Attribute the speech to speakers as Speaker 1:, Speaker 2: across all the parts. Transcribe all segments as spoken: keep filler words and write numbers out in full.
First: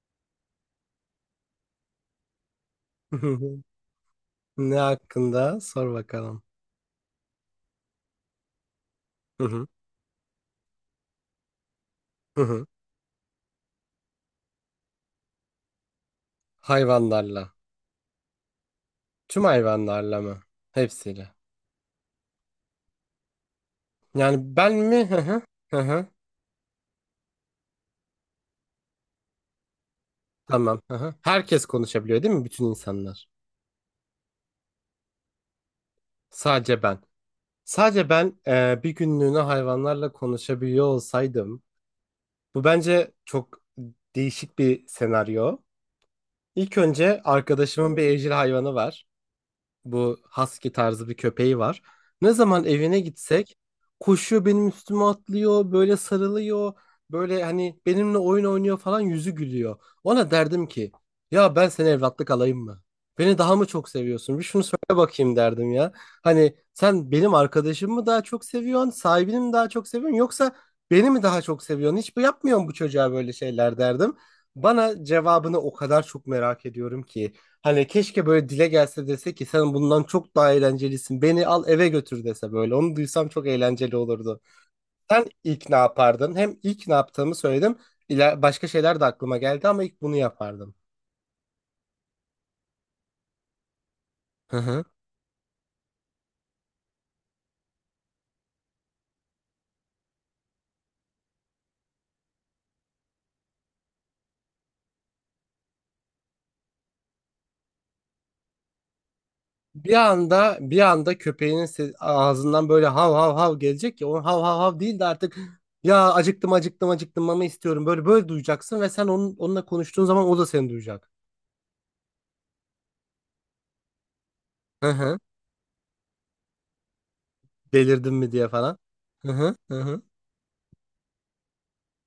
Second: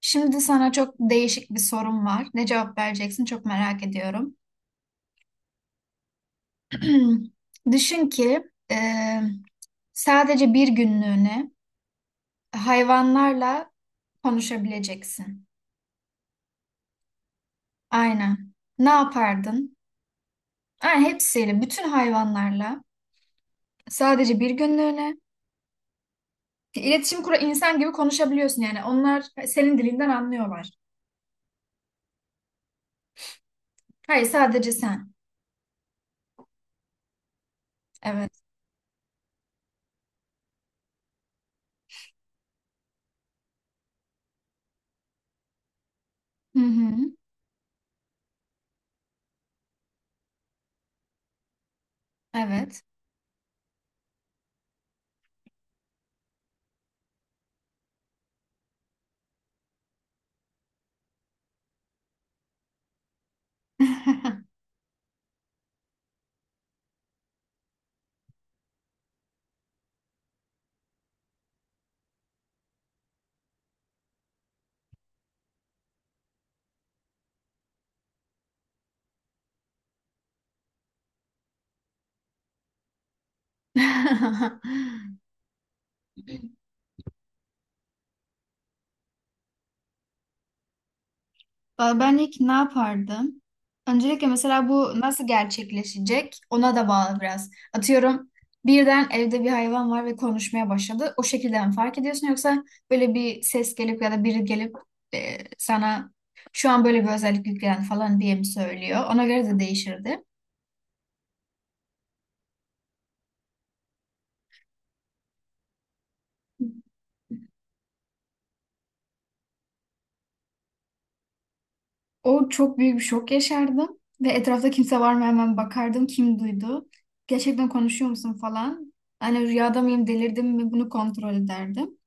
Speaker 1: Şimdi sana çok değişik bir sorum var. Ne cevap
Speaker 2: Hı
Speaker 1: vereceksin çok
Speaker 2: hı.
Speaker 1: merak ediyorum.
Speaker 2: Ne hakkında? Sor bakalım.
Speaker 1: Düşün ki e,
Speaker 2: Hı hı.
Speaker 1: sadece bir günlüğüne
Speaker 2: Hı hı.
Speaker 1: hayvanlarla konuşabileceksin.
Speaker 2: Hayvanlarla.
Speaker 1: Aynen. Ne
Speaker 2: Tüm
Speaker 1: yapardın?
Speaker 2: hayvanlarla mı?
Speaker 1: Aynen
Speaker 2: Hepsiyle.
Speaker 1: hepsiyle, bütün hayvanlarla sadece bir
Speaker 2: Yani ben mi?
Speaker 1: günlüğüne
Speaker 2: Hı hı. Hı hı.
Speaker 1: iletişim kura insan gibi konuşabiliyorsun yani. Onlar senin dilinden anlıyorlar.
Speaker 2: Tamam. Hı hı. Herkes konuşabiliyor değil mi? Bütün insanlar.
Speaker 1: Hayır, sadece sen.
Speaker 2: Sadece ben. Sadece ben
Speaker 1: Evet.
Speaker 2: e, bir günlüğüne hayvanlarla konuşabiliyor olsaydım. Bu bence çok değişik bir senaryo.
Speaker 1: Hı
Speaker 2: İlk
Speaker 1: hı.
Speaker 2: önce arkadaşımın bir evcil hayvanı var. Bu husky tarzı bir köpeği var. Ne zaman
Speaker 1: Evet.
Speaker 2: evine gitsek koşuyor, benim üstüme atlıyor, böyle sarılıyor, böyle hani benimle oyun oynuyor falan, yüzü gülüyor. Ona derdim ki ya ben seni evlatlık alayım mı? Beni daha mı çok seviyorsun? Bir şunu söyle bakayım derdim ya. Hani sen benim arkadaşımı mı daha çok seviyorsun, sahibini mi daha çok seviyorsun yoksa beni mi daha çok seviyorsun? Hiç bu yapmıyorsun, bu çocuğa böyle şeyler derdim. Bana cevabını o kadar çok merak ediyorum ki. Hani keşke böyle dile gelse, dese ki sen bundan çok daha eğlencelisin, beni al eve götür dese böyle. Onu duysam çok eğlenceli olurdu. Sen ilk ne yapardın? Hem ilk ne yaptığımı söyledim. İla- başka şeyler de aklıma geldi ama ilk bunu yapardım.
Speaker 1: Valla Ben ilk ne yapardım? Öncelikle
Speaker 2: Hı
Speaker 1: mesela
Speaker 2: hı.
Speaker 1: bu nasıl gerçekleşecek ona da bağlı biraz. Atıyorum birden evde bir hayvan var ve konuşmaya başladı. O şekilde mi fark ediyorsun, yoksa böyle bir ses gelip ya da biri gelip e, sana şu an böyle bir özellik yüklen falan diye mi söylüyor? Ona göre de
Speaker 2: Bir
Speaker 1: değişirdi.
Speaker 2: anda bir anda köpeğinin se- ağzından böyle hav hav hav gelecek ya. Onun hav hav hav değil de artık ya acıktım acıktım acıktım, mama istiyorum. Böyle böyle duyacaksın ve sen onun, onunla konuştuğun zaman o da seni duyacak.
Speaker 1: O çok büyük bir şok yaşardım ve etrafta
Speaker 2: Hı
Speaker 1: kimse var
Speaker 2: hı.
Speaker 1: mı hemen bakardım kim duydu. Gerçekten konuşuyor
Speaker 2: Delirdin
Speaker 1: musun
Speaker 2: mi diye falan.
Speaker 1: falan.
Speaker 2: Hı
Speaker 1: Hani
Speaker 2: hı, hı
Speaker 1: rüyada
Speaker 2: hı,
Speaker 1: mıyım, delirdim mi bunu kontrol ederdim.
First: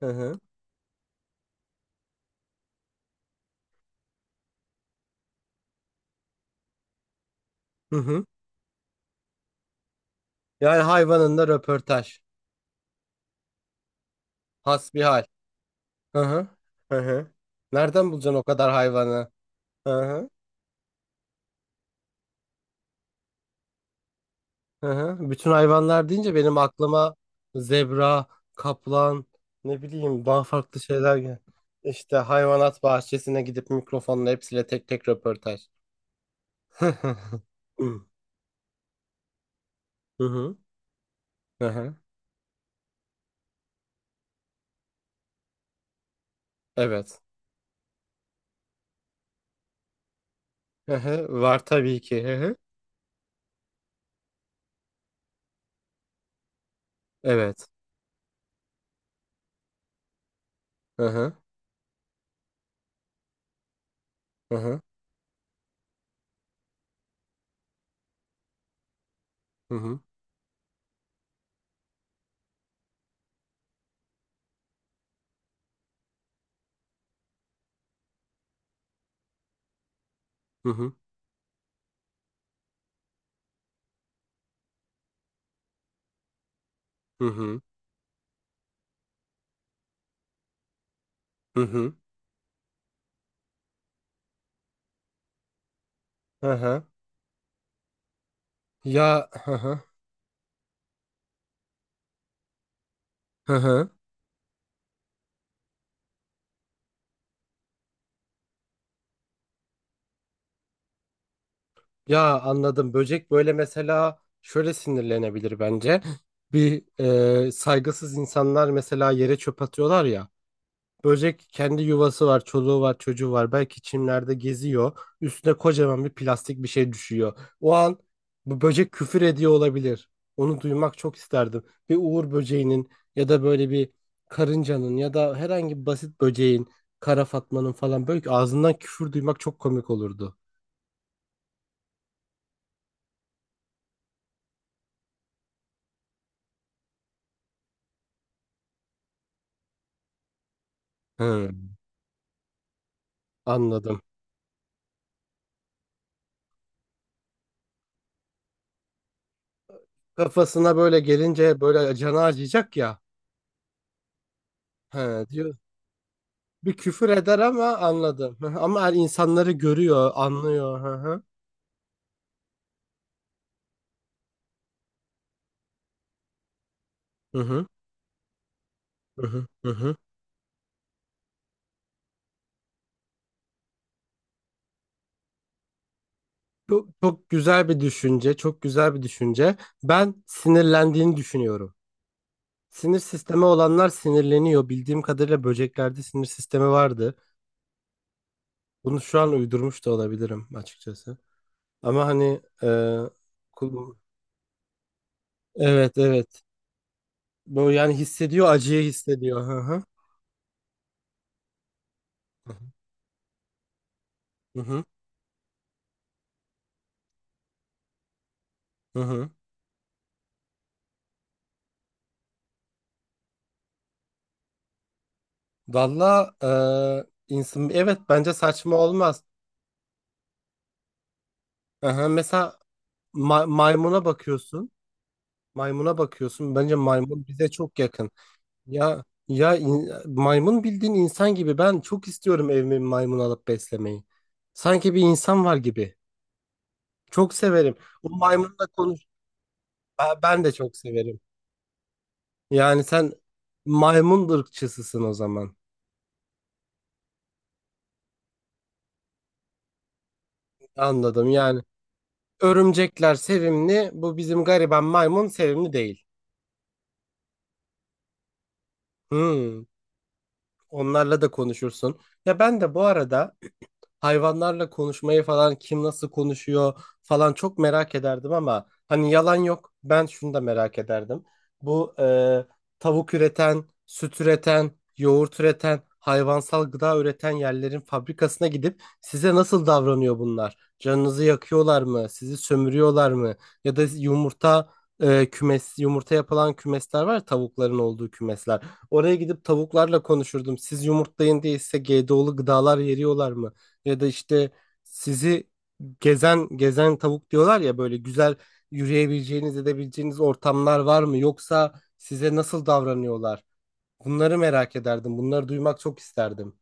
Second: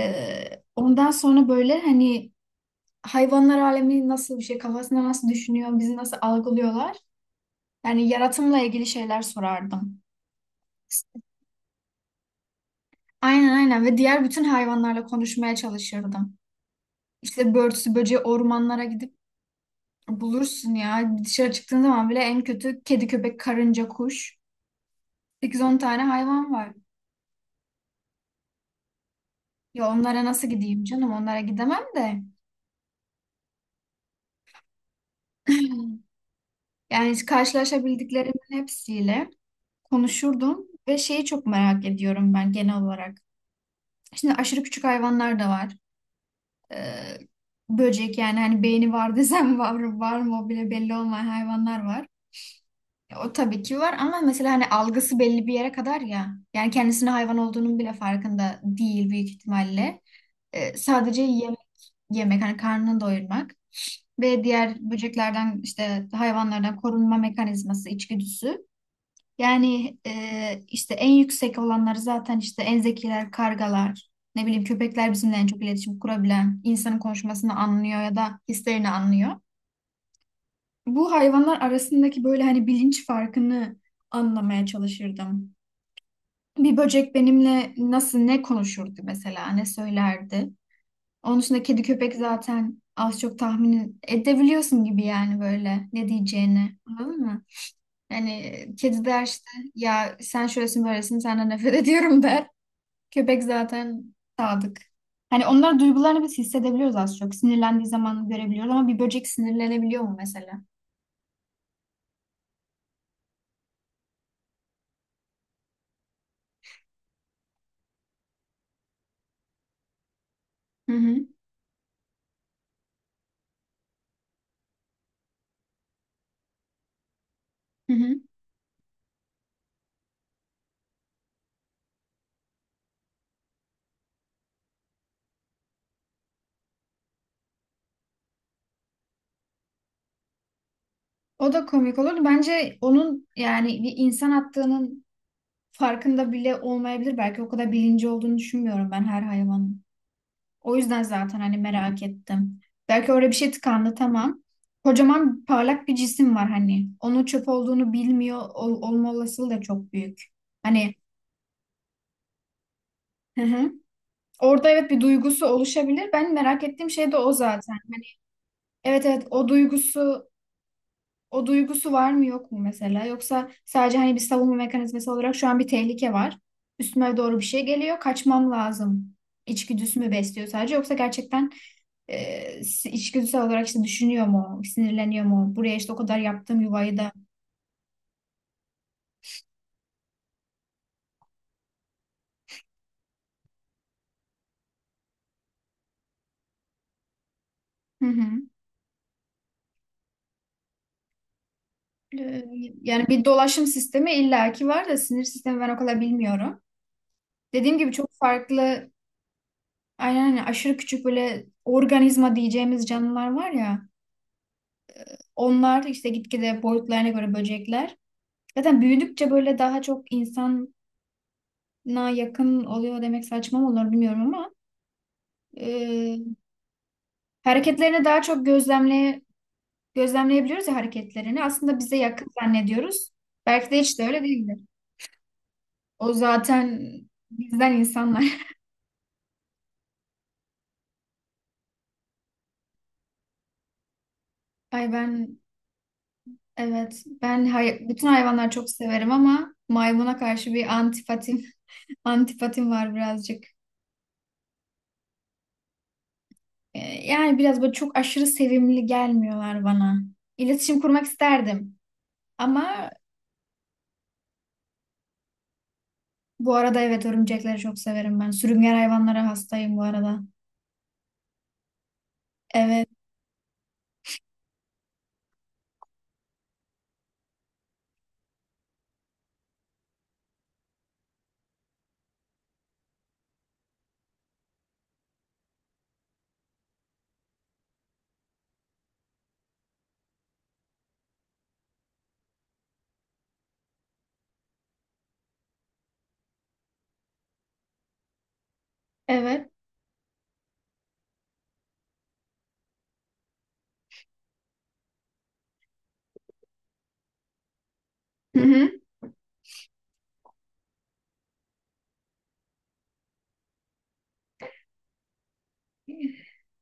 Speaker 2: hı hı.
Speaker 1: ondan sonra böyle hani hayvanlar alemi nasıl bir şey, kafasında nasıl düşünüyor, bizi nasıl algılıyorlar.
Speaker 2: Hı
Speaker 1: Yani
Speaker 2: hı.
Speaker 1: yaratımla ilgili şeyler sorardım.
Speaker 2: Yani hayvanında röportaj.
Speaker 1: Aynen aynen, ve diğer bütün hayvanlarla
Speaker 2: Hasbihal.
Speaker 1: konuşmaya
Speaker 2: Hı
Speaker 1: çalışırdım.
Speaker 2: hı. Hı hı.
Speaker 1: İşte börtüsü
Speaker 2: Nereden
Speaker 1: böceği
Speaker 2: bulacaksın o kadar
Speaker 1: ormanlara gidip
Speaker 2: hayvanı? Hı hı.
Speaker 1: bulursun ya. Dışarı çıktığın zaman bile en kötü kedi, köpek, karınca, kuş.
Speaker 2: Hı hı. Bütün
Speaker 1: sekiz on tane
Speaker 2: hayvanlar deyince
Speaker 1: hayvan
Speaker 2: benim
Speaker 1: var.
Speaker 2: aklıma zebra, kaplan, ne
Speaker 1: Ya onlara
Speaker 2: bileyim daha
Speaker 1: nasıl
Speaker 2: farklı
Speaker 1: gideyim canım?
Speaker 2: şeyler gel.
Speaker 1: Onlara gidemem
Speaker 2: İşte
Speaker 1: de.
Speaker 2: hayvanat bahçesine gidip mikrofonla hepsiyle tek tek röportaj.
Speaker 1: Yani
Speaker 2: Hı
Speaker 1: hiç karşılaşabildiklerim hepsiyle
Speaker 2: hı.
Speaker 1: konuşurdum ve şeyi çok
Speaker 2: Hı
Speaker 1: merak
Speaker 2: hı.
Speaker 1: ediyorum ben genel olarak. Şimdi aşırı küçük hayvanlar da var. Ee,
Speaker 2: Evet.
Speaker 1: böcek yani hani beyni var desem var, var mı o bile belli
Speaker 2: Hı
Speaker 1: olmayan
Speaker 2: hı. Var
Speaker 1: hayvanlar
Speaker 2: tabii
Speaker 1: var.
Speaker 2: ki. Hı hı.
Speaker 1: Ya, O tabii ki var ama mesela hani algısı belli bir yere kadar ya. Yani kendisinin hayvan
Speaker 2: Evet.
Speaker 1: olduğunun bile farkında değil büyük ihtimalle. Ee,
Speaker 2: Hı
Speaker 1: sadece
Speaker 2: hı.
Speaker 1: yem- yemek hani karnını doyurmak ve
Speaker 2: Hı
Speaker 1: diğer
Speaker 2: hı.
Speaker 1: böceklerden işte hayvanlardan korunma mekanizması, içgüdüsü.
Speaker 2: Hı
Speaker 1: Yani
Speaker 2: hı.
Speaker 1: e, işte en yüksek olanları zaten işte en zekiler, kargalar, ne bileyim köpekler bizimle en çok iletişim kurabilen, insanın konuşmasını anlıyor ya da hislerini anlıyor.
Speaker 2: Hı hı.
Speaker 1: Bu hayvanlar arasındaki böyle hani bilinç farkını anlamaya çalışırdım. Bir böcek
Speaker 2: Hı hı.
Speaker 1: benimle nasıl, ne konuşurdu mesela, ne söylerdi. Onun
Speaker 2: Hı
Speaker 1: dışında kedi
Speaker 2: hı.
Speaker 1: köpek zaten az çok tahmin edebiliyorsun gibi yani, böyle ne
Speaker 2: Hı
Speaker 1: diyeceğini.
Speaker 2: hı.
Speaker 1: Anladın mı? Hani kedi der
Speaker 2: Ya,
Speaker 1: işte,
Speaker 2: hı hı.
Speaker 1: ya sen şöylesin böylesin senden nefret ediyorum, der. Köpek
Speaker 2: Hı hı.
Speaker 1: zaten sadık. Hani onlar duygularını biz hissedebiliyoruz az çok. Sinirlendiği zaman görebiliyoruz, ama bir böcek sinirlenebiliyor mu mesela?
Speaker 2: Ya, anladım. Böcek böyle mesela şöyle sinirlenebilir bence. Bir e, saygısız insanlar mesela yere çöp atıyorlar ya.
Speaker 1: Hı hı.
Speaker 2: Böcek, kendi yuvası var, çoluğu var, çocuğu var. Belki çimlerde geziyor. Üstüne kocaman bir plastik bir şey düşüyor. O
Speaker 1: Hı
Speaker 2: an
Speaker 1: hı.
Speaker 2: bu böcek küfür ediyor olabilir. Onu duymak çok isterdim. Bir uğur böceğinin ya da böyle bir karıncanın ya da herhangi bir basit böceğin, kara fatmanın falan böyle ağzından küfür duymak çok komik olurdu.
Speaker 1: O da komik olurdu. Bence onun yani bir insan attığının farkında bile olmayabilir. Belki o kadar bilinci olduğunu düşünmüyorum ben her hayvanın. O yüzden zaten
Speaker 2: Hı,
Speaker 1: hani merak ettim. Belki orada bir şey tıkandı
Speaker 2: anladım.
Speaker 1: tamam. Kocaman parlak bir cisim var hani. Onun çöp olduğunu bilmiyor ol- olma olasılığı da çok büyük.
Speaker 2: Kafasına
Speaker 1: Hani
Speaker 2: böyle gelince böyle canı acıyacak ya.
Speaker 1: hı hı. Orada evet bir
Speaker 2: He,
Speaker 1: duygusu
Speaker 2: diyor.
Speaker 1: oluşabilir. Ben merak
Speaker 2: Bir
Speaker 1: ettiğim
Speaker 2: küfür
Speaker 1: şey de o
Speaker 2: eder ama,
Speaker 1: zaten. Hani
Speaker 2: anladım. Hı hı. Ama her
Speaker 1: evet evet, o
Speaker 2: insanları görüyor,
Speaker 1: duygusu
Speaker 2: anlıyor. Hı hı.
Speaker 1: O duygusu var mı yok mu mesela? Yoksa sadece hani bir savunma mekanizması olarak şu an bir tehlike var. Üstüme doğru
Speaker 2: Hı
Speaker 1: bir şey
Speaker 2: hı.
Speaker 1: geliyor. Kaçmam lazım.
Speaker 2: Hı hı. Hı hı.
Speaker 1: İçgüdüsü mü besliyor sadece? Yoksa gerçekten e, si- içgüdüsel olarak işte düşünüyor mu? Sinirleniyor mu? Buraya işte o kadar yaptığım
Speaker 2: Çok,
Speaker 1: yuvayı da.
Speaker 2: çok güzel bir düşünce, çok güzel bir düşünce. Ben sinirlendiğini düşünüyorum. Sinir sistemi olanlar sinirleniyor. Bildiğim kadarıyla böceklerde sinir sistemi vardı.
Speaker 1: Hı hı.
Speaker 2: Bunu şu an uydurmuş da olabilirim açıkçası. Ama hani
Speaker 1: E,
Speaker 2: e,
Speaker 1: yani bir dolaşım
Speaker 2: kul-
Speaker 1: sistemi illaki var da sinir sistemi ben o
Speaker 2: evet,
Speaker 1: kadar
Speaker 2: evet.
Speaker 1: bilmiyorum.
Speaker 2: Bu
Speaker 1: Dediğim gibi
Speaker 2: yani
Speaker 1: çok
Speaker 2: hissediyor, acıyı
Speaker 1: farklı,
Speaker 2: hissediyor. Hı hı.
Speaker 1: aynen hani aşırı küçük böyle organizma diyeceğimiz canlılar var ya.
Speaker 2: Hı hı.
Speaker 1: Onlar işte gitgide boyutlarına göre böcekler. Zaten
Speaker 2: Hı hı.
Speaker 1: büyüdükçe böyle daha çok insana yakın oluyor demek saçma mı olur bilmiyorum ama
Speaker 2: Valla
Speaker 1: e,
Speaker 2: e, insan, evet,
Speaker 1: hareketlerini daha
Speaker 2: bence
Speaker 1: çok
Speaker 2: saçma
Speaker 1: gözlemle
Speaker 2: olmaz.
Speaker 1: gözlemleyebiliyoruz ya hareketlerini. Aslında bize
Speaker 2: Aha,
Speaker 1: yakın
Speaker 2: mesela
Speaker 1: zannediyoruz.
Speaker 2: ma-
Speaker 1: Belki de hiç
Speaker 2: maymuna
Speaker 1: de öyle değildir.
Speaker 2: bakıyorsun. Maymuna
Speaker 1: O
Speaker 2: bakıyorsun. Bence
Speaker 1: zaten
Speaker 2: maymun bize
Speaker 1: bizden
Speaker 2: çok yakın.
Speaker 1: insanlar.
Speaker 2: Ya ya in- maymun bildiğin insan gibi. Ben çok istiyorum evime bir maymun alıp beslemeyi.
Speaker 1: Ay
Speaker 2: Sanki bir
Speaker 1: ben,
Speaker 2: insan var gibi.
Speaker 1: evet
Speaker 2: Çok
Speaker 1: ben
Speaker 2: severim.
Speaker 1: hay- bütün
Speaker 2: O
Speaker 1: hayvanları
Speaker 2: maymunla
Speaker 1: çok
Speaker 2: konuş.
Speaker 1: severim ama maymuna
Speaker 2: Ben, ben de
Speaker 1: karşı bir
Speaker 2: çok severim.
Speaker 1: antipatim, antipatim
Speaker 2: Yani
Speaker 1: var
Speaker 2: sen
Speaker 1: birazcık.
Speaker 2: maymun ırkçısısın o zaman.
Speaker 1: E, yani biraz böyle çok aşırı sevimli gelmiyorlar bana. İletişim kurmak
Speaker 2: Anladım. Yani
Speaker 1: isterdim. Ama
Speaker 2: örümcekler sevimli. Bu bizim gariban maymun sevimli değil.
Speaker 1: Bu arada evet, örümcekleri çok severim ben. Sürüngen hayvanlara
Speaker 2: Hmm,
Speaker 1: hastayım bu arada.
Speaker 2: Onlarla da konuşursun. Ya ben de bu
Speaker 1: Evet,
Speaker 2: arada hayvanlarla konuşmayı falan, kim nasıl konuşuyor falan çok merak ederdim ama hani yalan yok, ben şunu da merak ederdim. Bu e, tavuk üreten, süt üreten, yoğurt üreten, hayvansal gıda üreten yerlerin fabrikasına gidip size nasıl davranıyor bunlar? Canınızı yakıyorlar mı? Sizi sömürüyorlar mı? Ya da yumurta e, kümes, yumurta yapılan kümesler var ya, tavukların olduğu kümesler. Oraya gidip
Speaker 1: evet.
Speaker 2: tavuklarla konuşurdum. Siz yumurtlayın diye size G D O'lu gıdalar veriyorlar mı? Ya da işte sizi, gezen gezen tavuk diyorlar ya, böyle güzel
Speaker 1: Hı hı.
Speaker 2: yürüyebileceğiniz, edebileceğiniz ortamlar var mı, yoksa size nasıl davranıyorlar? Bunları merak ederdim. Bunları duymak çok isterdim.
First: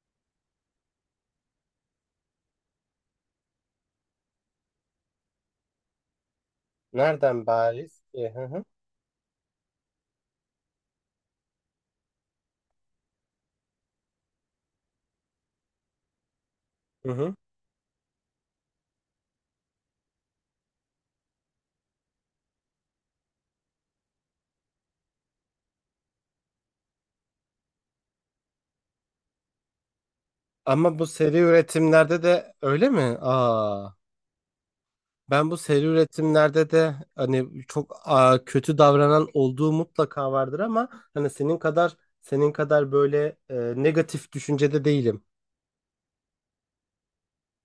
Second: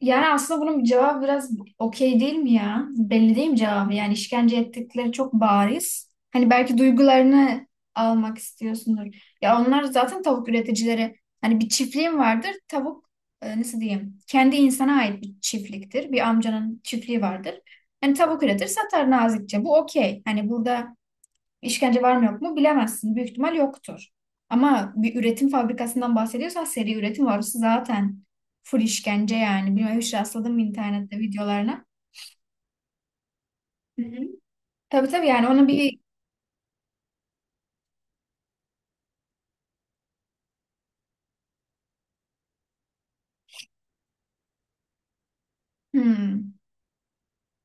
Speaker 1: Yani aslında bunun cevabı biraz okey değil mi ya? Belli değil mi cevabı? Yani işkence ettikleri çok bariz. Hani belki
Speaker 2: Nereden
Speaker 1: duygularını
Speaker 2: bariz ki?
Speaker 1: almak
Speaker 2: Hı hı.
Speaker 1: istiyorsundur. Ya onlar zaten tavuk üreticileri. Hani bir çiftliğim vardır. Tavuk, e, nasıl diyeyim? Kendi insana ait bir çiftliktir. Bir amcanın
Speaker 2: Hı
Speaker 1: çiftliği
Speaker 2: hı.
Speaker 1: vardır. Hani tavuk üretir satar nazikçe. Bu okey. Hani burada, İşkence var mı yok mu bilemezsin. Büyük ihtimal yoktur. Ama bir üretim fabrikasından bahsediyorsan seri üretim var. Orası zaten full işkence yani. Bilmiyorum hiç rastladım mı
Speaker 2: Ama bu
Speaker 1: internette
Speaker 2: seri
Speaker 1: videolarına.
Speaker 2: üretimlerde de öyle mi? Aa,
Speaker 1: Hı hı. Tabii tabii, yani
Speaker 2: ben bu
Speaker 1: onu
Speaker 2: seri
Speaker 1: bir,
Speaker 2: üretimlerde de hani çok aa, kötü davranan olduğu mutlaka vardır ama hani senin kadar senin kadar böyle e, negatif düşüncede değilim.
Speaker 1: Hmm.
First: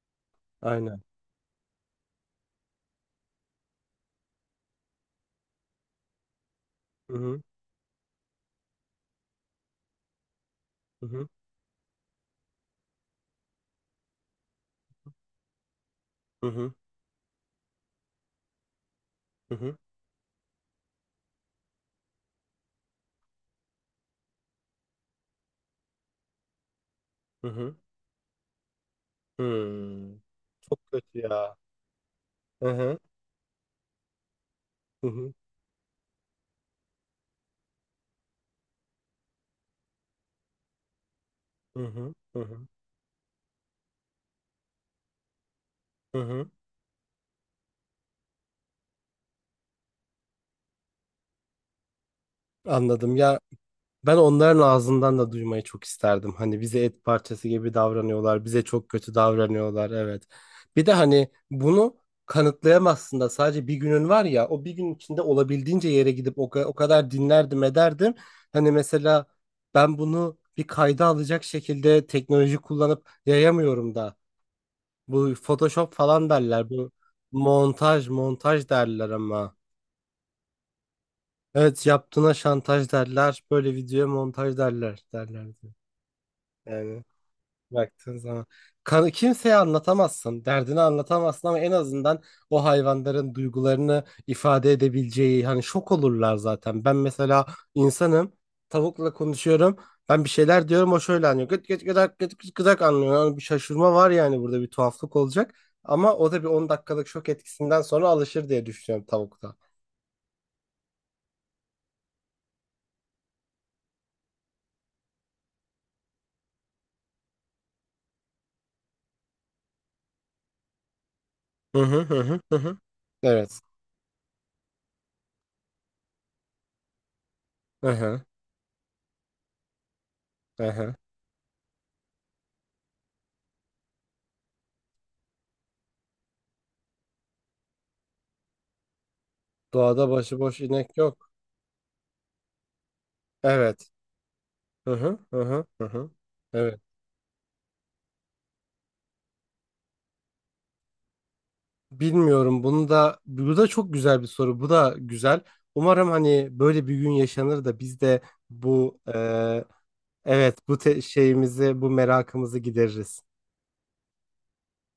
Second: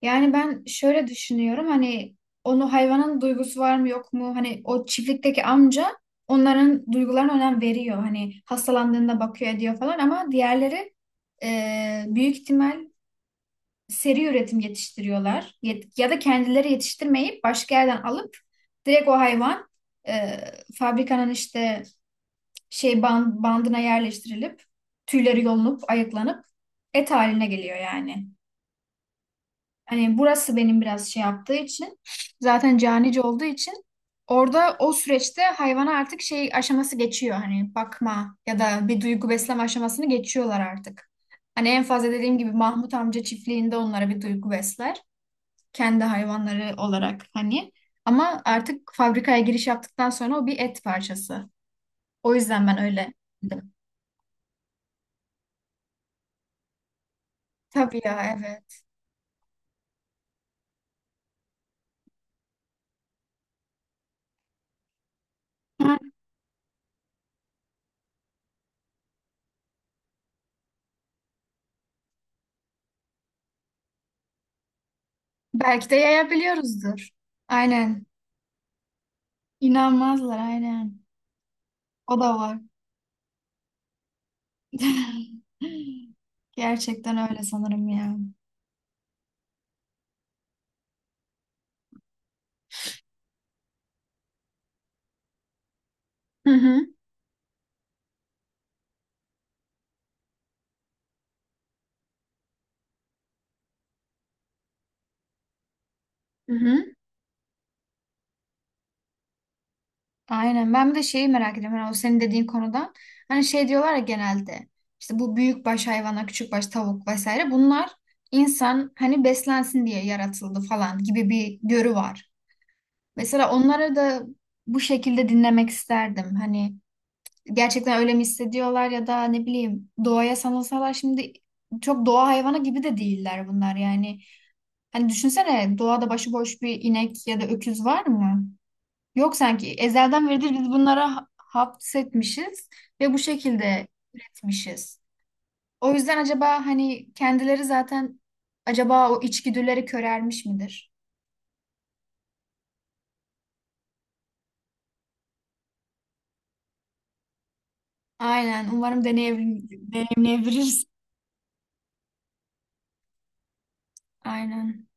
Speaker 1: yani ben
Speaker 2: Aynen.
Speaker 1: şöyle düşünüyorum hani onu, hayvanın duygusu var mı yok mu, hani o çiftlikteki amca onların
Speaker 2: Hı
Speaker 1: duygularına
Speaker 2: hı.
Speaker 1: önem veriyor hani hastalandığında bakıyor ediyor falan, ama diğerleri
Speaker 2: Hı hı,
Speaker 1: e, büyük ihtimal seri üretim yetiştiriyorlar, Yet- ya da
Speaker 2: hı
Speaker 1: kendileri
Speaker 2: hı,
Speaker 1: yetiştirmeyip başka yerden alıp direkt o
Speaker 2: hı
Speaker 1: hayvan
Speaker 2: hı,
Speaker 1: e, fabrikanın işte şey ban- bandına yerleştirilip tüyleri yolunup ayıklanıp et haline
Speaker 2: hı hı.
Speaker 1: geliyor yani.
Speaker 2: Hmm.
Speaker 1: Hani burası
Speaker 2: Çok
Speaker 1: benim biraz
Speaker 2: kötü
Speaker 1: şey yaptığı
Speaker 2: ya.
Speaker 1: için,
Speaker 2: Hı
Speaker 1: zaten
Speaker 2: hı,
Speaker 1: canice olduğu için, orada o
Speaker 2: hı hı,
Speaker 1: süreçte hayvana artık şey aşaması geçiyor, hani bakma ya da bir duygu besleme aşamasını geçiyorlar artık. Hani en
Speaker 2: hı hı,
Speaker 1: fazla dediğim
Speaker 2: hı
Speaker 1: gibi
Speaker 2: hı,
Speaker 1: Mahmut amca çiftliğinde onlara bir duygu besler, kendi
Speaker 2: hı hı.
Speaker 1: hayvanları olarak hani. Ama artık fabrikaya giriş yaptıktan sonra o bir et parçası. O yüzden ben öyle
Speaker 2: Anladım ya.
Speaker 1: dedim.
Speaker 2: Ben onların ağzından da duymayı çok isterdim. Hani bize et parçası gibi
Speaker 1: Tabii ya,
Speaker 2: davranıyorlar, bize
Speaker 1: evet.
Speaker 2: çok kötü davranıyorlar. Evet. Bir de hani bunu kanıtlayamazsın da, sadece bir günün var ya, o bir gün içinde olabildiğince
Speaker 1: Ha,
Speaker 2: yere gidip o, ka- o kadar dinlerdim ederdim. Hani mesela ben bunu bir kayda alacak şekilde teknoloji kullanıp yayamıyorum da. Bu
Speaker 1: Belki
Speaker 2: Photoshop
Speaker 1: de
Speaker 2: falan derler. Bu
Speaker 1: yayabiliyoruzdur. Aynen.
Speaker 2: montaj, montaj derler ama.
Speaker 1: İnanmazlar aynen.
Speaker 2: Evet,
Speaker 1: O da
Speaker 2: yaptığına
Speaker 1: var.
Speaker 2: şantaj derler. Böyle videoya montaj derler, derlerdi. Yani.
Speaker 1: Gerçekten öyle sanırım ya.
Speaker 2: Baktığın zaman kan, kimseye anlatamazsın, derdini anlatamazsın ama en azından o hayvanların duygularını ifade edebileceği, hani şok olurlar
Speaker 1: Hı hı.
Speaker 2: zaten. Ben mesela insanım, tavukla konuşuyorum. Ben bir şeyler diyorum, o şöyle anlıyor. Gıt gıt gıdak, gıt gıt gıdak anlıyor. Yani bir şaşırma var, yani burada bir tuhaflık olacak. Ama o da bir
Speaker 1: Hı
Speaker 2: on
Speaker 1: hı.
Speaker 2: dakikalık şok etkisinden sonra alışır diye düşünüyorum tavukta.
Speaker 1: Aynen. Ben bir de şeyi merak ediyorum. Yani o senin dediğin konudan. Hani şey diyorlar ya genelde. İşte bu büyükbaş hayvanlar, küçükbaş tavuk vesaire. Bunlar insan hani beslensin diye yaratıldı falan gibi bir
Speaker 2: Hı
Speaker 1: görü
Speaker 2: hı, hı
Speaker 1: var.
Speaker 2: hı, hı. hı.
Speaker 1: Mesela
Speaker 2: Evet.
Speaker 1: onları da bu şekilde dinlemek isterdim. Hani
Speaker 2: Hı
Speaker 1: gerçekten öyle mi
Speaker 2: hı,
Speaker 1: hissediyorlar, ya da ne bileyim, doğaya
Speaker 2: hı
Speaker 1: sanılsalar
Speaker 2: hı.
Speaker 1: şimdi çok doğa hayvanı gibi de değiller bunlar yani. Hani düşünsene, doğada başıboş bir inek ya da öküz var mı? Yok, sanki
Speaker 2: Doğada
Speaker 1: ezelden beridir
Speaker 2: başıboş
Speaker 1: biz
Speaker 2: inek
Speaker 1: bunlara ha-
Speaker 2: yok.
Speaker 1: hapsetmişiz ve bu şekilde
Speaker 2: Evet. Hı
Speaker 1: üretmişiz.
Speaker 2: hı hı, hı hı,
Speaker 1: O
Speaker 2: hı.
Speaker 1: yüzden acaba
Speaker 2: Evet.
Speaker 1: hani kendileri zaten, acaba o içgüdüleri körelmiş midir?
Speaker 2: Bilmiyorum. Bunu da, bu da çok güzel bir soru. Bu da güzel. Umarım hani böyle bir gün yaşanır da biz de
Speaker 1: Aynen,
Speaker 2: bu
Speaker 1: umarım
Speaker 2: e, evet, bu
Speaker 1: deneyimleyebiliriz.
Speaker 2: te- şeyimizi, bu merakımızı gideririz.
Speaker 1: Aynen.